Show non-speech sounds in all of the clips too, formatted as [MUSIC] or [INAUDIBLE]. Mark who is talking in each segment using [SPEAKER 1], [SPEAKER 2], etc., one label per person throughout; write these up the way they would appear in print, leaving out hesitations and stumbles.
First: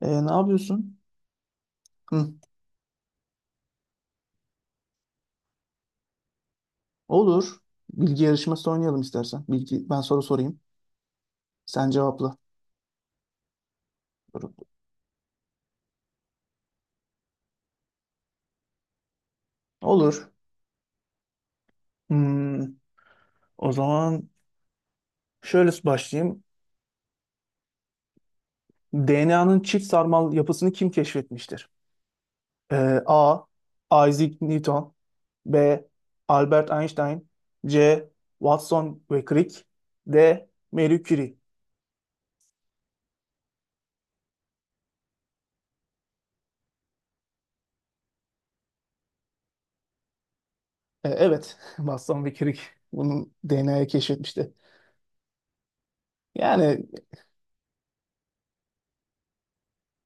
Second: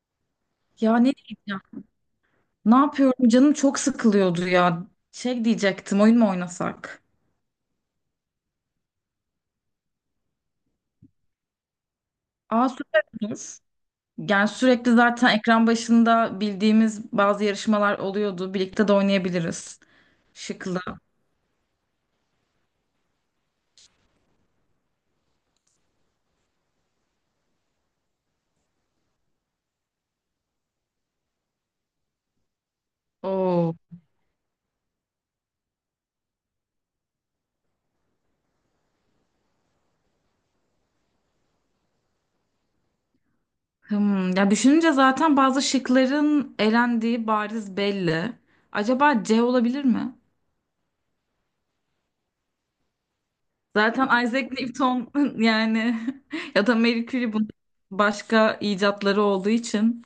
[SPEAKER 1] Ne
[SPEAKER 2] Ya
[SPEAKER 1] yapıyorsun?
[SPEAKER 2] ne diyeceğim?
[SPEAKER 1] Hı.
[SPEAKER 2] Ne yapıyorum? Canım çok sıkılıyordu ya. Şey diyecektim, oyun mu oynasak?
[SPEAKER 1] Olur. Bilgi yarışması oynayalım istersen. Ben soru sorayım. Sen cevapla.
[SPEAKER 2] Aa süper olur. Yani
[SPEAKER 1] Soru.
[SPEAKER 2] sürekli zaten ekran başında bildiğimiz bazı yarışmalar oluyordu. Birlikte de oynayabiliriz.
[SPEAKER 1] Olur.
[SPEAKER 2] Şıklı.
[SPEAKER 1] Hmm, o zaman şöyle başlayayım. DNA'nın çift sarmal yapısını kim keşfetmiştir? Ee, A.
[SPEAKER 2] Oo.
[SPEAKER 1] Isaac Newton. B. Albert Einstein. C. Watson ve Crick. D. Marie Curie.
[SPEAKER 2] Hmm. Ya düşününce zaten bazı şıkların elendiği bariz belli. Acaba C olabilir mi?
[SPEAKER 1] Evet. [LAUGHS] Watson ve Crick bunun DNA'yı
[SPEAKER 2] Zaten
[SPEAKER 1] keşfetmişti.
[SPEAKER 2] Isaac Newton [LAUGHS] yani [LAUGHS] ya da
[SPEAKER 1] Yani,
[SPEAKER 2] Marie Curie bunun başka icatları olduğu için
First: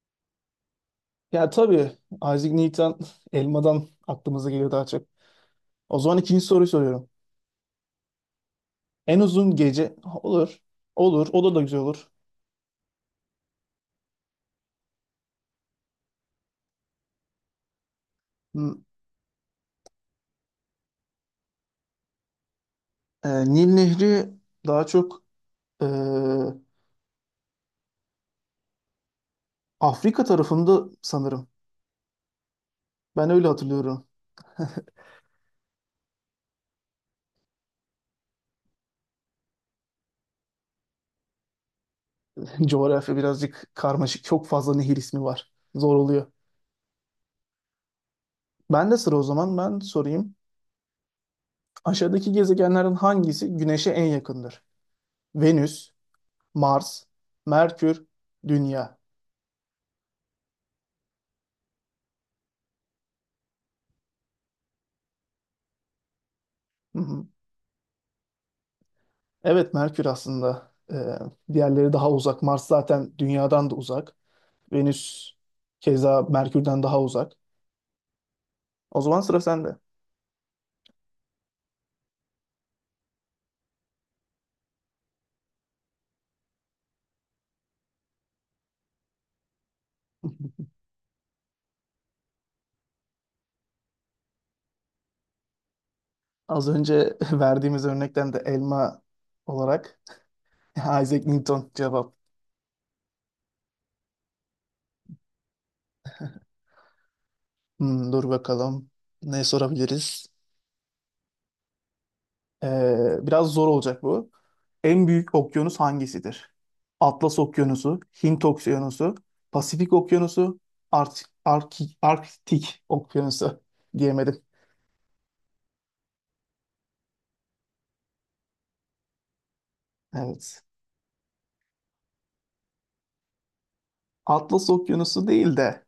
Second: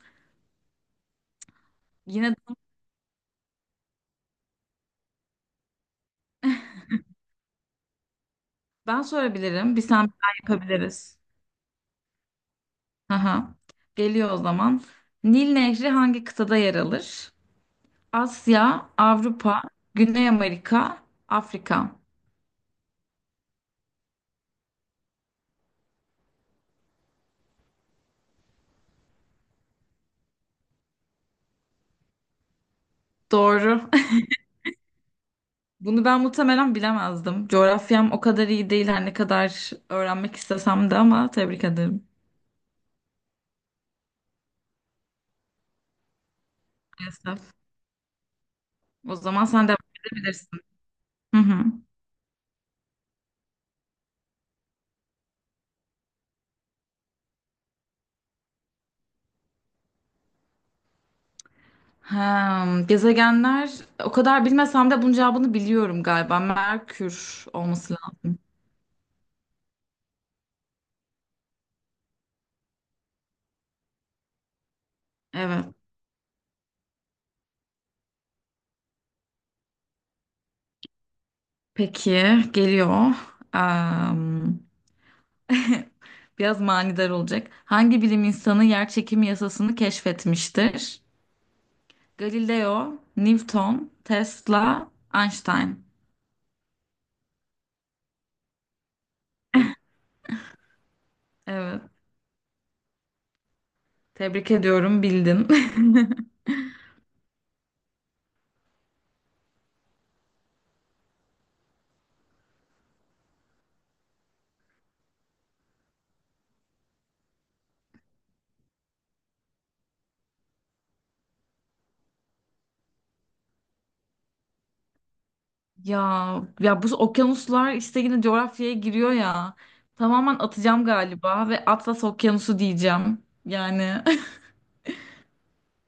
[SPEAKER 1] ya tabii
[SPEAKER 2] yine.
[SPEAKER 1] Isaac Newton [LAUGHS] elmadan aklımıza geliyor daha çok. O zaman ikinci soruyu soruyorum.
[SPEAKER 2] Ben
[SPEAKER 1] En uzun
[SPEAKER 2] sorabilirim. Bir
[SPEAKER 1] gece
[SPEAKER 2] sen bir
[SPEAKER 1] Ha,
[SPEAKER 2] ben
[SPEAKER 1] olur.
[SPEAKER 2] yapabiliriz.
[SPEAKER 1] Olur. O da güzel olur.
[SPEAKER 2] Aha. Geliyor o zaman. Nil Nehri hangi kıtada yer alır?
[SPEAKER 1] Hmm,
[SPEAKER 2] Asya, Avrupa, Güney Amerika, Afrika.
[SPEAKER 1] e, Nil Nehri daha çok, e, Afrika tarafında sanırım. Ben öyle
[SPEAKER 2] Doğru.
[SPEAKER 1] hatırlıyorum.
[SPEAKER 2] [LAUGHS] Bunu ben muhtemelen bilemezdim. Coğrafyam o kadar iyi değil her ne kadar öğrenmek istesem de ama tebrik ederim.
[SPEAKER 1] [LAUGHS] Coğrafya birazcık karmaşık. Çok fazla nehir ismi var. Zor oluyor.
[SPEAKER 2] Maalesef.
[SPEAKER 1] Ben de sıra
[SPEAKER 2] O
[SPEAKER 1] o
[SPEAKER 2] zaman
[SPEAKER 1] zaman
[SPEAKER 2] sen devam
[SPEAKER 1] ben sorayım.
[SPEAKER 2] edebilirsin. Hı hı.
[SPEAKER 1] Aşağıdaki gezegenlerin hangisi Güneş'e en yakındır? Venüs, Mars, Merkür, Dünya.
[SPEAKER 2] Ha, gezegenler o kadar bilmesem de bunun cevabını biliyorum galiba.
[SPEAKER 1] Hı hı.
[SPEAKER 2] Merkür olması lazım.
[SPEAKER 1] Evet, Merkür aslında, diğerleri daha uzak. Mars zaten Dünya'dan da uzak. Venüs
[SPEAKER 2] Evet.
[SPEAKER 1] keza Merkür'den daha uzak. O zaman sıra sende.
[SPEAKER 2] Peki geliyor. Am, [LAUGHS] biraz manidar olacak. Hangi bilim insanı yer çekimi yasasını
[SPEAKER 1] [LAUGHS]
[SPEAKER 2] keşfetmiştir? Galileo, Newton, Tesla, Einstein.
[SPEAKER 1] Az önce [LAUGHS] verdiğimiz örnekten de elma olarak [LAUGHS] Isaac Newton
[SPEAKER 2] Evet.
[SPEAKER 1] cevap.
[SPEAKER 2] Tebrik ediyorum, bildin. [LAUGHS]
[SPEAKER 1] Dur bakalım, ne sorabiliriz? Biraz zor olacak bu. En büyük okyanus hangisidir? Atlas Okyanusu, Hint Okyanusu, Pasifik Okyanusu, Arktik Okyanusu [LAUGHS] diyemedim.
[SPEAKER 2] Ya ya bu okyanuslar işte yine coğrafyaya giriyor ya. Tamamen
[SPEAKER 1] Evet.
[SPEAKER 2] atacağım galiba ve Atlas Okyanusu diyeceğim. Yani
[SPEAKER 1] Atlas Okyanusu değil de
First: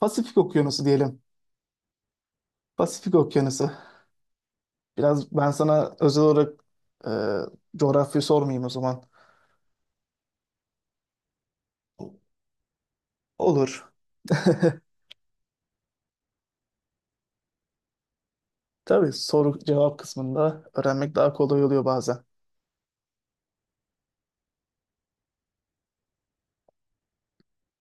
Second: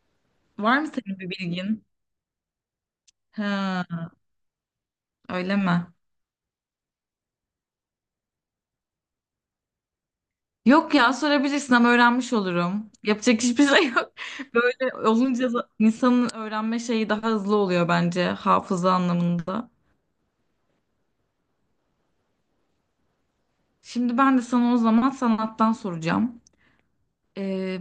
[SPEAKER 1] Pasifik
[SPEAKER 2] [LAUGHS] var
[SPEAKER 1] Okyanusu
[SPEAKER 2] mı senin
[SPEAKER 1] diyelim.
[SPEAKER 2] bir bilgin?
[SPEAKER 1] Pasifik Okyanusu.
[SPEAKER 2] Ha,
[SPEAKER 1] Biraz ben
[SPEAKER 2] öyle mi?
[SPEAKER 1] sana özel olarak e, coğrafya sormayayım o zaman.
[SPEAKER 2] Yok ya sorabilirsin ama öğrenmiş olurum. Yapacak hiçbir şey
[SPEAKER 1] Olur.
[SPEAKER 2] yok. [LAUGHS]
[SPEAKER 1] [LAUGHS]
[SPEAKER 2] Böyle olunca da insanın öğrenme şeyi daha hızlı oluyor bence hafıza
[SPEAKER 1] Tabii, soru
[SPEAKER 2] anlamında.
[SPEAKER 1] cevap kısmında öğrenmek daha kolay oluyor bazen.
[SPEAKER 2] Şimdi ben de sana o zaman sanattan soracağım. Ee,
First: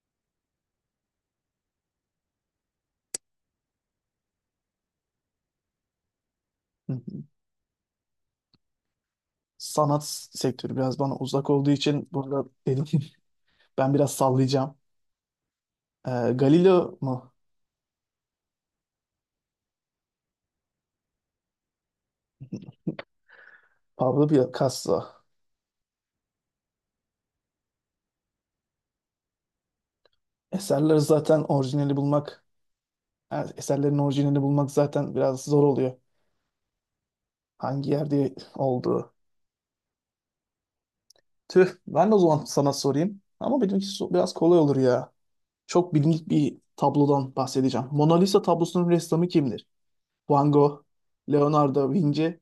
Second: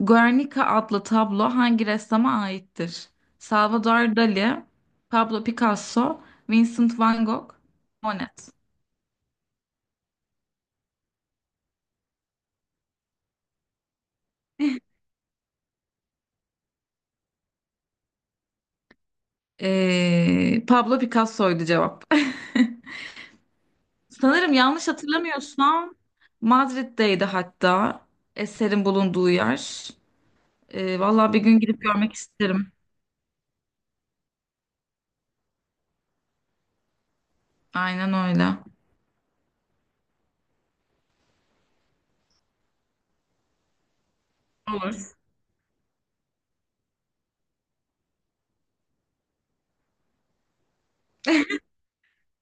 [SPEAKER 2] Guernica adlı tablo hangi ressama aittir? Salvador Dali, Pablo Picasso,
[SPEAKER 1] Hı
[SPEAKER 2] Vincent
[SPEAKER 1] hı.
[SPEAKER 2] van Gogh, Monet.
[SPEAKER 1] Sanat sektörü biraz bana uzak olduğu için burada dedim ki [LAUGHS] ben biraz sallayacağım. Galileo mu?
[SPEAKER 2] Pablo Picasso'ydu cevap. [LAUGHS]
[SPEAKER 1] Pablo
[SPEAKER 2] Sanırım yanlış
[SPEAKER 1] Picasso.
[SPEAKER 2] hatırlamıyorsam Madrid'deydi hatta eserin bulunduğu yer.
[SPEAKER 1] Eserleri
[SPEAKER 2] Vallahi bir
[SPEAKER 1] zaten
[SPEAKER 2] gün gidip
[SPEAKER 1] orijinali
[SPEAKER 2] görmek
[SPEAKER 1] bulmak,
[SPEAKER 2] isterim.
[SPEAKER 1] yani eserlerin orijinalini bulmak zaten biraz zor oluyor. Hangi
[SPEAKER 2] Aynen
[SPEAKER 1] yerde
[SPEAKER 2] öyle.
[SPEAKER 1] oldu? Tüh, ben de o zaman sana sorayım. Ama benimki biraz kolay olur ya.
[SPEAKER 2] Olur.
[SPEAKER 1] Çok bilindik bir tablodan bahsedeceğim. Mona Lisa tablosunun ressamı kimdir? Van Gogh, Leonardo da Vinci,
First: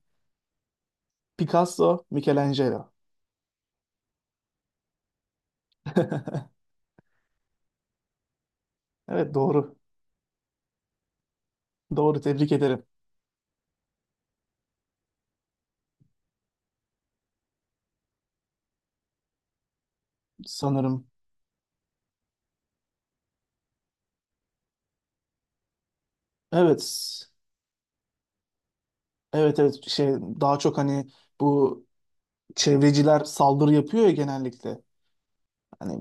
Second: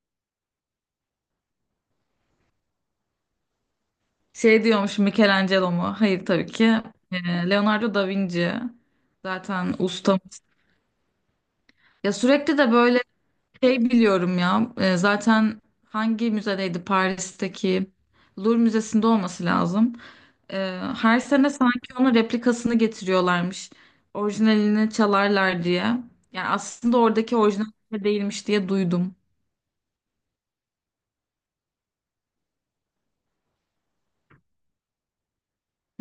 [SPEAKER 1] Picasso, Michelangelo.
[SPEAKER 2] Şey diyormuş Michelangelo mu? Hayır tabii ki.
[SPEAKER 1] [LAUGHS]
[SPEAKER 2] Leonardo da Vinci.
[SPEAKER 1] Evet,
[SPEAKER 2] Zaten
[SPEAKER 1] doğru.
[SPEAKER 2] ustamız. Ya
[SPEAKER 1] Doğru, tebrik
[SPEAKER 2] sürekli de
[SPEAKER 1] ederim
[SPEAKER 2] böyle şey biliyorum ya zaten hangi müzedeydi Paris'teki Louvre Müzesi'nde olması lazım. E,
[SPEAKER 1] sanırım.
[SPEAKER 2] her sene sanki onun replikasını getiriyorlarmış. Orijinalini çalarlar diye. Yani aslında
[SPEAKER 1] Evet.
[SPEAKER 2] oradaki orijinal değilmiş diye duydum.
[SPEAKER 1] Evet, evet, daha çok hani bu çevreciler saldırı yapıyor ya genellikle.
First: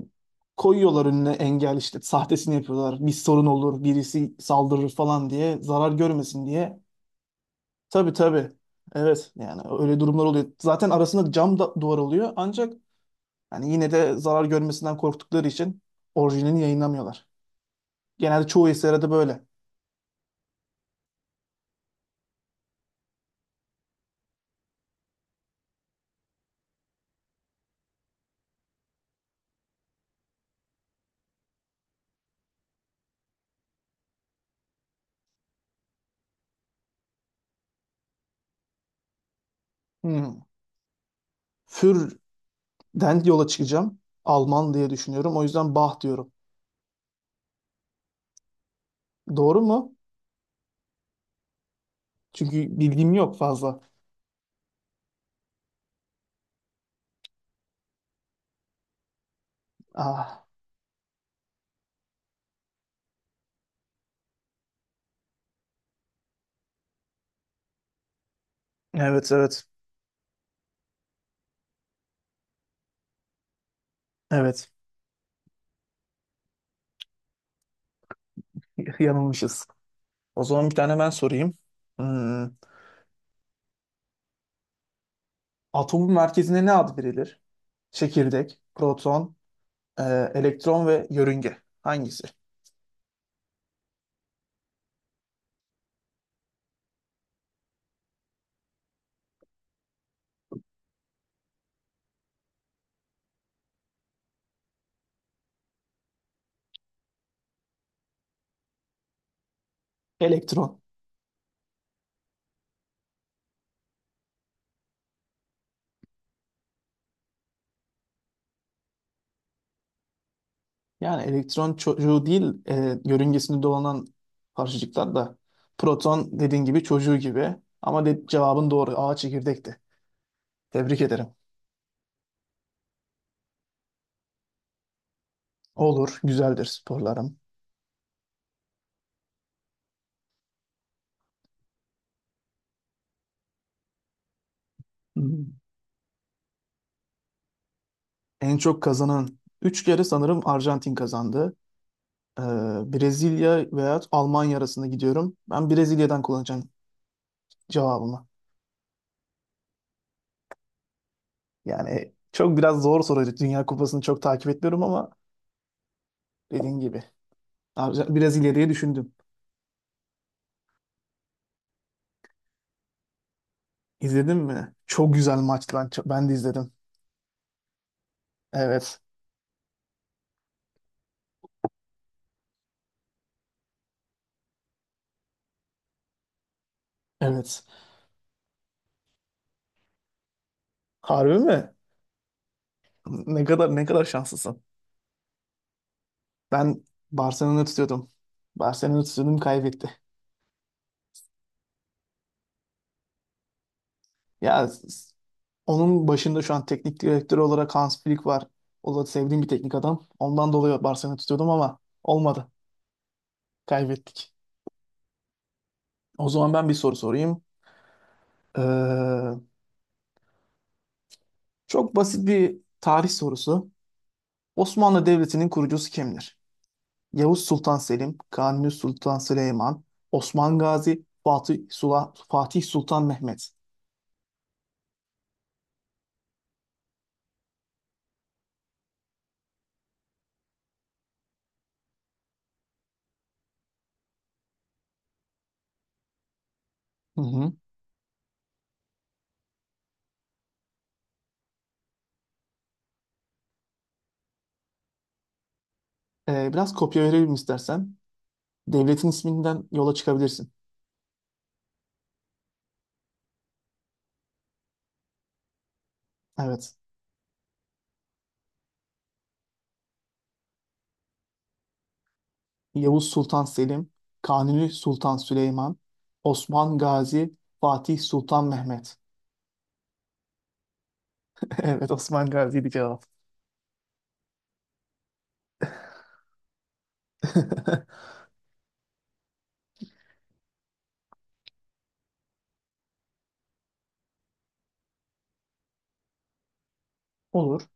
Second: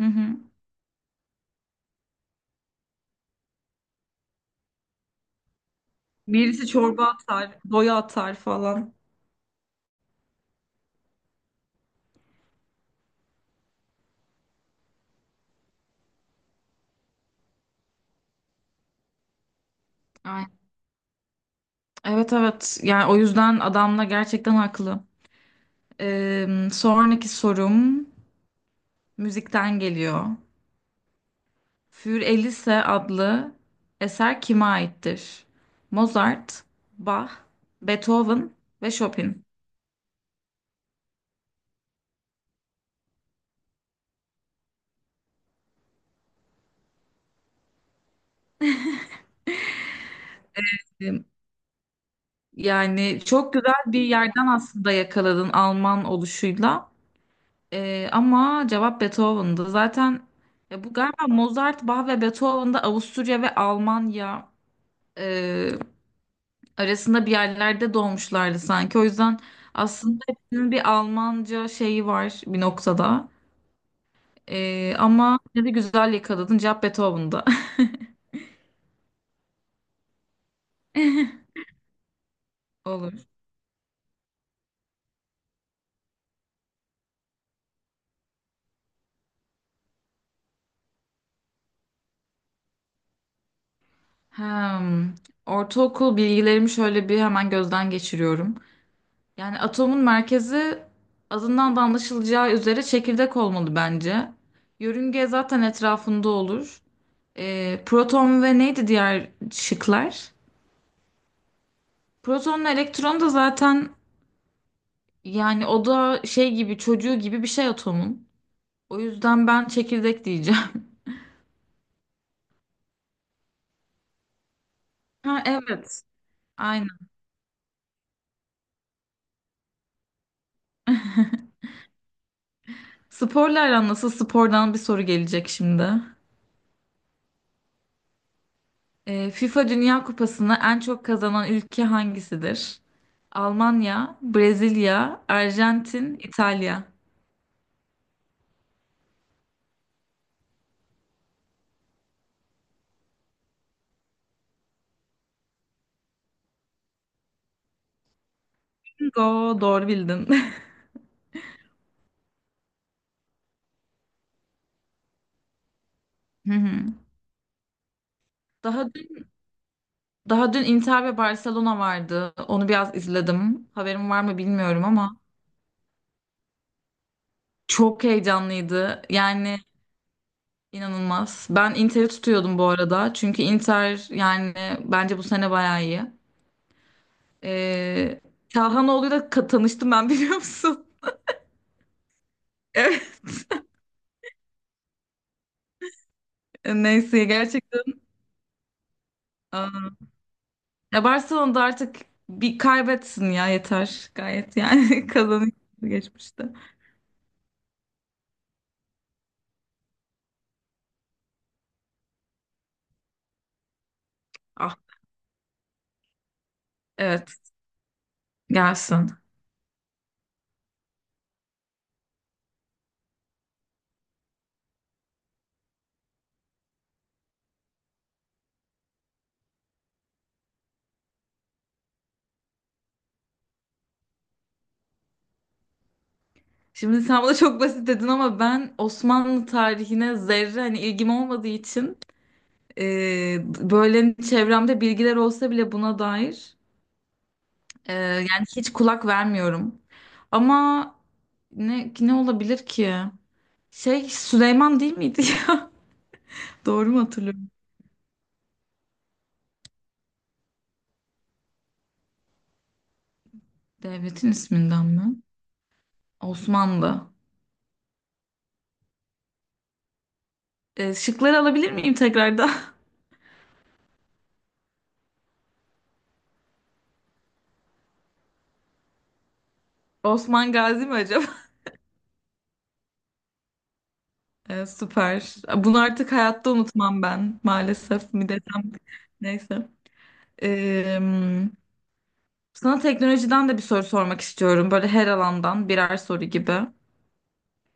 [SPEAKER 2] Hı hı.
[SPEAKER 1] koyuyorlar önüne engel, işte sahtesini yapıyorlar. Bir sorun olur, birisi saldırır falan diye zarar görmesin
[SPEAKER 2] Birisi
[SPEAKER 1] diye.
[SPEAKER 2] çorba atar, boya
[SPEAKER 1] Tabii,
[SPEAKER 2] atar
[SPEAKER 1] tabii.
[SPEAKER 2] falan.
[SPEAKER 1] Evet, yani öyle durumlar oluyor. Zaten arasında cam da duvar oluyor ancak yani yine de zarar görmesinden korktukları için orijinalini yayınlamıyorlar. Genelde çoğu eserde de böyle.
[SPEAKER 2] Ay, evet evet yani o yüzden adamla gerçekten haklı. E, sonraki sorum müzikten geliyor. Für Elise adlı eser kime aittir? Mozart, Bach, Beethoven ve Chopin.
[SPEAKER 1] Hmm. Für'den yola çıkacağım. Alman diye düşünüyorum. O yüzden Bach diyorum. Doğru mu?
[SPEAKER 2] E,
[SPEAKER 1] Çünkü bilgim
[SPEAKER 2] yani
[SPEAKER 1] yok
[SPEAKER 2] çok güzel
[SPEAKER 1] fazla.
[SPEAKER 2] bir yerden aslında yakaladın Alman oluşuyla. E, ama cevap Beethoven'dı. Zaten
[SPEAKER 1] Ah,
[SPEAKER 2] ya bu galiba Mozart, Bach ve Beethoven'da Avusturya ve Almanya e, arasında bir yerlerde doğmuşlardı sanki. O
[SPEAKER 1] evet,
[SPEAKER 2] yüzden
[SPEAKER 1] evet.
[SPEAKER 2] aslında hepsinin bir Almanca şeyi var bir noktada.
[SPEAKER 1] Evet.
[SPEAKER 2] Ama yine de güzel yakaladın. Cevap Beethoven'da.
[SPEAKER 1] [LAUGHS] Yanılmışız. O zaman bir tane ben sorayım. Hmm,
[SPEAKER 2] [LAUGHS] Olur.
[SPEAKER 1] Atomun merkezine ne ad verilir? Çekirdek, proton, e, elektron ve yörünge. Hangisi?
[SPEAKER 2] Hem, ortaokul bilgilerimi şöyle bir hemen gözden geçiriyorum. Yani atomun merkezi adından da anlaşılacağı üzere çekirdek olmalı bence. Yörünge zaten etrafında olur. Proton ve neydi diğer şıklar?
[SPEAKER 1] Elektron.
[SPEAKER 2] Protonla elektron da zaten yani o da şey gibi çocuğu gibi bir şey atomun. O yüzden ben çekirdek diyeceğim. [LAUGHS]
[SPEAKER 1] Yani elektron çocuğu değil, yörüngesinde dolanan parçacıklar da.
[SPEAKER 2] Ha evet.
[SPEAKER 1] Proton dediğin gibi çocuğu gibi. Ama cevabın doğru. A çekirdekti. Tebrik ederim.
[SPEAKER 2] Sporla aran nasıl? Spordan bir soru gelecek şimdi.
[SPEAKER 1] Olur, güzeldir sporlarım.
[SPEAKER 2] FIFA Dünya Kupası'nı en çok kazanan ülke hangisidir? Almanya, Brezilya,
[SPEAKER 1] Hmm.
[SPEAKER 2] Arjantin, İtalya.
[SPEAKER 1] En çok kazanan 3 kere sanırım Arjantin kazandı. Ee, Brezilya veya Almanya arasında gidiyorum. Ben Brezilya'dan kullanacağım cevabımı.
[SPEAKER 2] Bingo, doğru bildin. [LAUGHS]
[SPEAKER 1] Yani çok biraz zor soruydu. Dünya Kupası'nı çok takip etmiyorum ama
[SPEAKER 2] Hı
[SPEAKER 1] dediğin
[SPEAKER 2] hı.
[SPEAKER 1] gibi. Abi, biraz ileriye
[SPEAKER 2] Daha
[SPEAKER 1] düşündüm.
[SPEAKER 2] dün, daha dün Inter ve Barcelona vardı. Onu biraz izledim. Haberim var
[SPEAKER 1] İzledin
[SPEAKER 2] mı
[SPEAKER 1] mi?
[SPEAKER 2] bilmiyorum
[SPEAKER 1] Çok
[SPEAKER 2] ama
[SPEAKER 1] güzel maçtı. Ben de izledim.
[SPEAKER 2] çok
[SPEAKER 1] Evet.
[SPEAKER 2] heyecanlıydı. Yani inanılmaz. Ben Inter'i tutuyordum bu arada. Çünkü Inter yani bence bu sene bayağı iyi.
[SPEAKER 1] Evet.
[SPEAKER 2] Ee, Kahhanoğlu'yla tanıştım ben biliyor musun?
[SPEAKER 1] Harbi mi?
[SPEAKER 2] [LAUGHS] Evet.
[SPEAKER 1] Ne kadar, ne kadar şanslısın. Ben
[SPEAKER 2] Neyse
[SPEAKER 1] Barcelona'yı
[SPEAKER 2] gerçekten.
[SPEAKER 1] tutuyordum. Barcelona'yı tutuyordum,
[SPEAKER 2] Aa.
[SPEAKER 1] kaybetti.
[SPEAKER 2] Ya Barcelona'da artık bir kaybetsin ya yeter gayet
[SPEAKER 1] Ya
[SPEAKER 2] yani [LAUGHS]
[SPEAKER 1] s-
[SPEAKER 2] kazanıyor
[SPEAKER 1] onun başında
[SPEAKER 2] geçmişte.
[SPEAKER 1] şu an teknik direktör olarak Hans Flick var. O da sevdiğim bir teknik adam. Ondan dolayı Barcelona'yı tutuyordum ama olmadı. Kaybettik.
[SPEAKER 2] Ah
[SPEAKER 1] O zaman ben bir soru
[SPEAKER 2] evet,
[SPEAKER 1] sorayım.
[SPEAKER 2] gelsin.
[SPEAKER 1] Ee, Çok basit bir tarih sorusu. Osmanlı Devleti'nin kurucusu kimdir? Yavuz Sultan Selim, Kanuni Sultan Süleyman, Osman Gazi, Fatih Sultan Mehmet.
[SPEAKER 2] Şimdi sen bana çok basit dedin ama ben Osmanlı tarihine zerre hani ilgim olmadığı için e, böyle çevremde bilgiler olsa bile buna dair
[SPEAKER 1] Hı hı.
[SPEAKER 2] yani hiç kulak vermiyorum. Ama ne ne olabilir ki? Şey Süleyman değil miydi ya?
[SPEAKER 1] Ee,
[SPEAKER 2] [LAUGHS]
[SPEAKER 1] biraz
[SPEAKER 2] Doğru mu
[SPEAKER 1] kopya verelim
[SPEAKER 2] hatırlıyorum?
[SPEAKER 1] istersen. Devletin isminden yola çıkabilirsin.
[SPEAKER 2] Devletin isminden mi?
[SPEAKER 1] Evet.
[SPEAKER 2] Osmanlı. Şıkları alabilir miyim tekrardan?
[SPEAKER 1] Yavuz Sultan Selim, Kanuni Sultan Süleyman, Osman Gazi, Fatih Sultan Mehmet.
[SPEAKER 2] [LAUGHS] Osman Gazi mi acaba? [LAUGHS]
[SPEAKER 1] [LAUGHS] Evet, Osman Gazi'ydi cevap.
[SPEAKER 2] Süper. Bunu artık hayatta unutmam ben.
[SPEAKER 1] [LAUGHS]
[SPEAKER 2] Maalesef mi desem. Neyse. Ee, Sana teknolojiden de bir soru sormak istiyorum. Böyle her alandan birer soru gibi.
[SPEAKER 1] Olur.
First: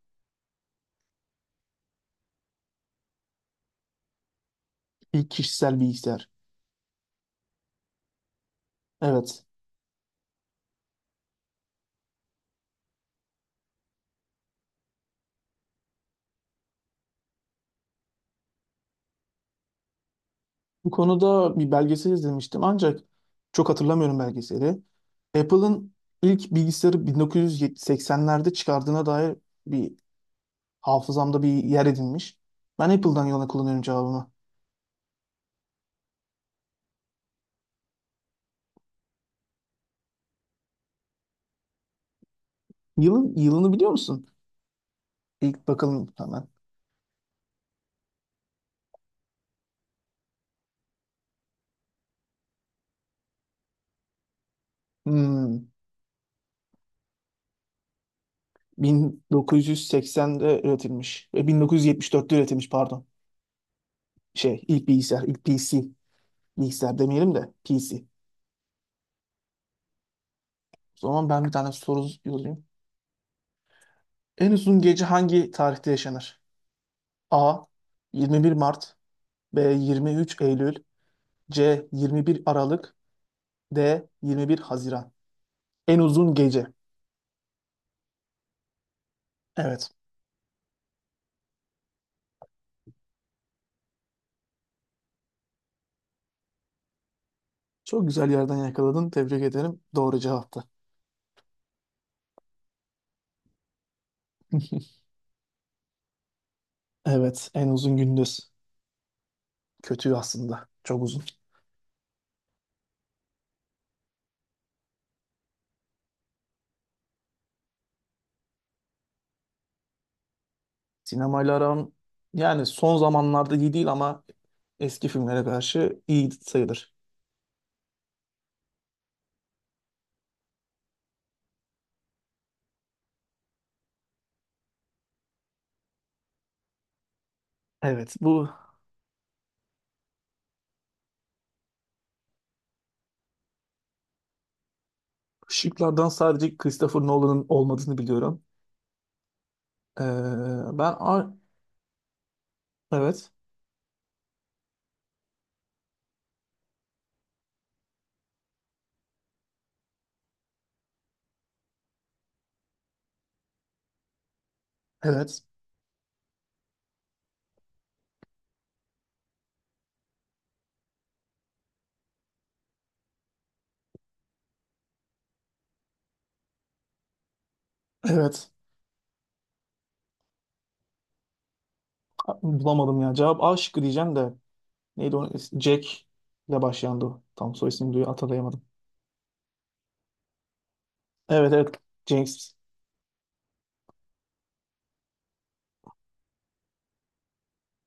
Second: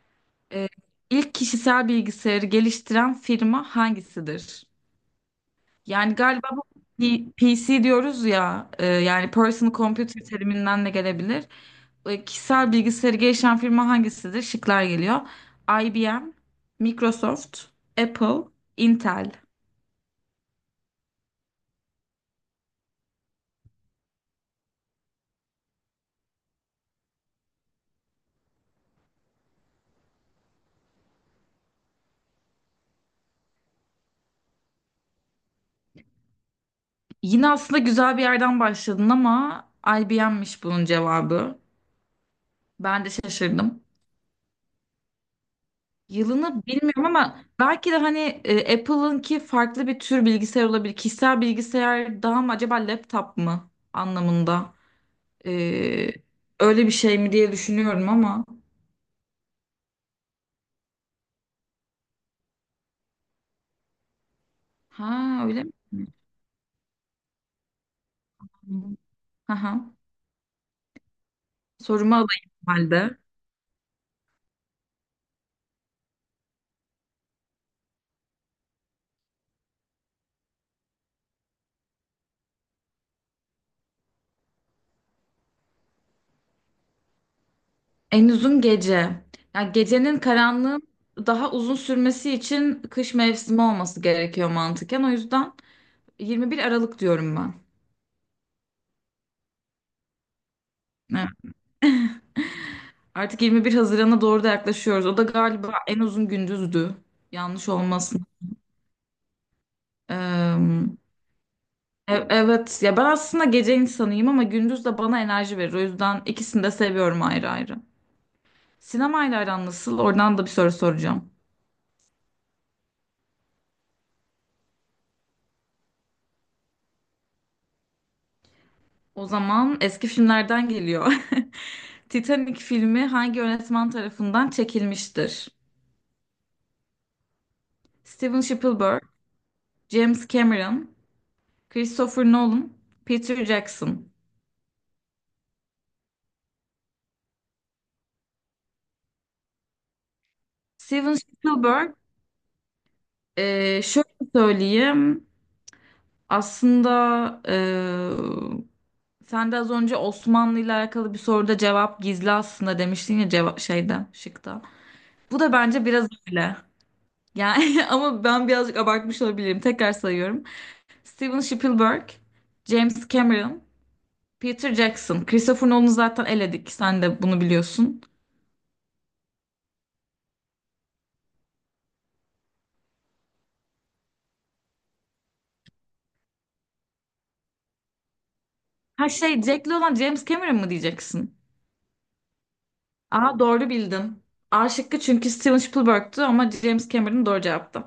[SPEAKER 2] Ee, ilk kişisel bilgisayarı geliştiren firma hangisidir?
[SPEAKER 1] İlk kişisel
[SPEAKER 2] Yani
[SPEAKER 1] bilgisayar.
[SPEAKER 2] galiba bu PC diyoruz ya yani
[SPEAKER 1] Evet.
[SPEAKER 2] personal computer teriminden de gelebilir. E, kişisel bilgisayarı geliştiren firma hangisidir? Şıklar geliyor. IBM, Microsoft, Apple, Intel.
[SPEAKER 1] Bu konuda bir belgesel izlemiştim ancak çok hatırlamıyorum belgeseli. Apple'ın ilk bilgisayarı 1980'lerde çıkardığına dair bir hafızamda bir yer edinmiş. Ben Apple'dan yana kullanıyorum cevabımı.
[SPEAKER 2] Yine aslında güzel bir yerden başladın ama IBM'miş bunun cevabı. Ben de
[SPEAKER 1] Yılını
[SPEAKER 2] şaşırdım.
[SPEAKER 1] biliyor musun? İlk bakalım hemen.
[SPEAKER 2] Yılını bilmiyorum ama belki de hani Apple'ınki farklı bir tür bilgisayar olabilir. Kişisel bilgisayar daha mı acaba laptop mu anlamında?
[SPEAKER 1] Hmm,
[SPEAKER 2] Ee, Öyle bir şey mi diye düşünüyorum ama.
[SPEAKER 1] 1980'de üretilmiş. 1974'te üretilmiş pardon. Şey ilk bilgisayar,
[SPEAKER 2] Ha
[SPEAKER 1] ilk
[SPEAKER 2] öyle
[SPEAKER 1] PC.
[SPEAKER 2] mi?
[SPEAKER 1] Bilgisayar demeyelim de PC.
[SPEAKER 2] Aha.
[SPEAKER 1] O zaman ben bir tane soru
[SPEAKER 2] Sorumu alayım
[SPEAKER 1] yazayım.
[SPEAKER 2] o halde.
[SPEAKER 1] En uzun gece hangi tarihte yaşanır? A. 21 Mart. B. 23 Eylül. C. 21 Aralık. D. 21 Haziran. En uzun gece.
[SPEAKER 2] En uzun gece. Yani
[SPEAKER 1] Evet.
[SPEAKER 2] gecenin karanlığın daha uzun sürmesi için kış mevsimi olması gerekiyor mantıken. O yüzden 21 Aralık diyorum ben.
[SPEAKER 1] Çok güzel yerden yakaladın. Tebrik ederim. Doğru cevaptı.
[SPEAKER 2] Evet. Artık 21 Haziran'a doğru da
[SPEAKER 1] [LAUGHS]
[SPEAKER 2] yaklaşıyoruz. O da galiba en uzun gündüzdü.
[SPEAKER 1] Evet. En
[SPEAKER 2] Yanlış
[SPEAKER 1] uzun
[SPEAKER 2] olmasın.
[SPEAKER 1] gündüz. Kötü aslında.
[SPEAKER 2] Ee,
[SPEAKER 1] Çok uzun.
[SPEAKER 2] evet ya ben aslında gece insanıyım ama gündüz de bana enerji verir. O yüzden ikisini de seviyorum ayrı ayrı. Sinemayla aran nasıl? Oradan da bir soru soracağım.
[SPEAKER 1] Sinemayla aram yani son zamanlarda iyi değil ama eski filmlere karşı iyi sayılır.
[SPEAKER 2] O zaman eski filmlerden geliyor. [LAUGHS] Titanic filmi hangi yönetmen tarafından çekilmiştir?
[SPEAKER 1] Evet.
[SPEAKER 2] Steven
[SPEAKER 1] Bu
[SPEAKER 2] Spielberg, James Cameron, Christopher Nolan, Peter Jackson.
[SPEAKER 1] şıklardan sadece Christopher Nolan'ın olmadığını biliyorum. Ee, ben
[SPEAKER 2] Steven
[SPEAKER 1] A-
[SPEAKER 2] Spielberg,
[SPEAKER 1] evet.
[SPEAKER 2] şöyle söyleyeyim. Aslında e, sen de az önce Osmanlı ile alakalı bir soruda cevap gizli aslında demiştin ya, cevap şeyde, şıkta. Bu
[SPEAKER 1] Evet.
[SPEAKER 2] da bence biraz öyle. Yani [LAUGHS] ama ben birazcık abartmış olabilirim. Tekrar sayıyorum. Steven Spielberg, James Cameron, Peter Jackson. Christopher Nolan'ı zaten eledik. Sen de bunu biliyorsun.
[SPEAKER 1] Evet. Bulamadım ya. Cevap A şıkkı diyeceğim de. Neydi o? Jack ile başlayandı o. Tam soy ismini duyu hatırlayamadım.
[SPEAKER 2] Ha şey Jack'li olan James Cameron mı diyeceksin?
[SPEAKER 1] Evet, evet. James.
[SPEAKER 2] Aa doğru bildin. A şıkkı çünkü Steven Spielberg'tü ama James Cameron doğru cevaptı.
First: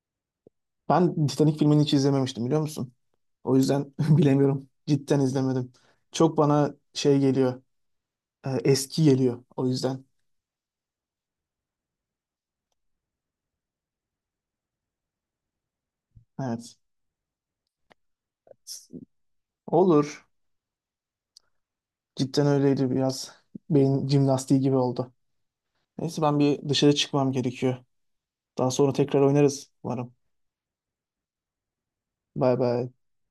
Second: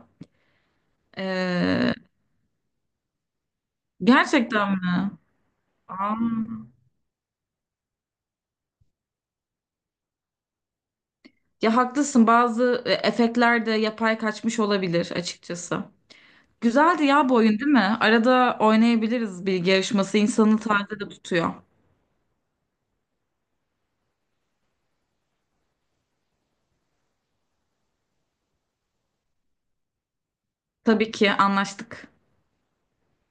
[SPEAKER 1] Ben Titanic filmini hiç
[SPEAKER 2] Ee,
[SPEAKER 1] izlememiştim biliyor musun? O yüzden [LAUGHS] bilemiyorum.
[SPEAKER 2] Gerçekten mi?
[SPEAKER 1] Cidden izlemedim.
[SPEAKER 2] Aa.
[SPEAKER 1] Çok bana şey geliyor. Eski geliyor. O yüzden.
[SPEAKER 2] Ya haklısın, bazı efektler de yapay kaçmış olabilir açıkçası.
[SPEAKER 1] Evet.
[SPEAKER 2] Güzeldi ya bu oyun değil mi? Arada oynayabiliriz bilgi yarışması.
[SPEAKER 1] Olur.
[SPEAKER 2] İnsanı taze de tutuyor.
[SPEAKER 1] Cidden öyleydi biraz. Beyin jimnastiği gibi oldu. Neyse ben bir dışarı çıkmam gerekiyor. Daha sonra tekrar oynarız umarım.
[SPEAKER 2] Tabii ki anlaştık.
[SPEAKER 1] Bay bay.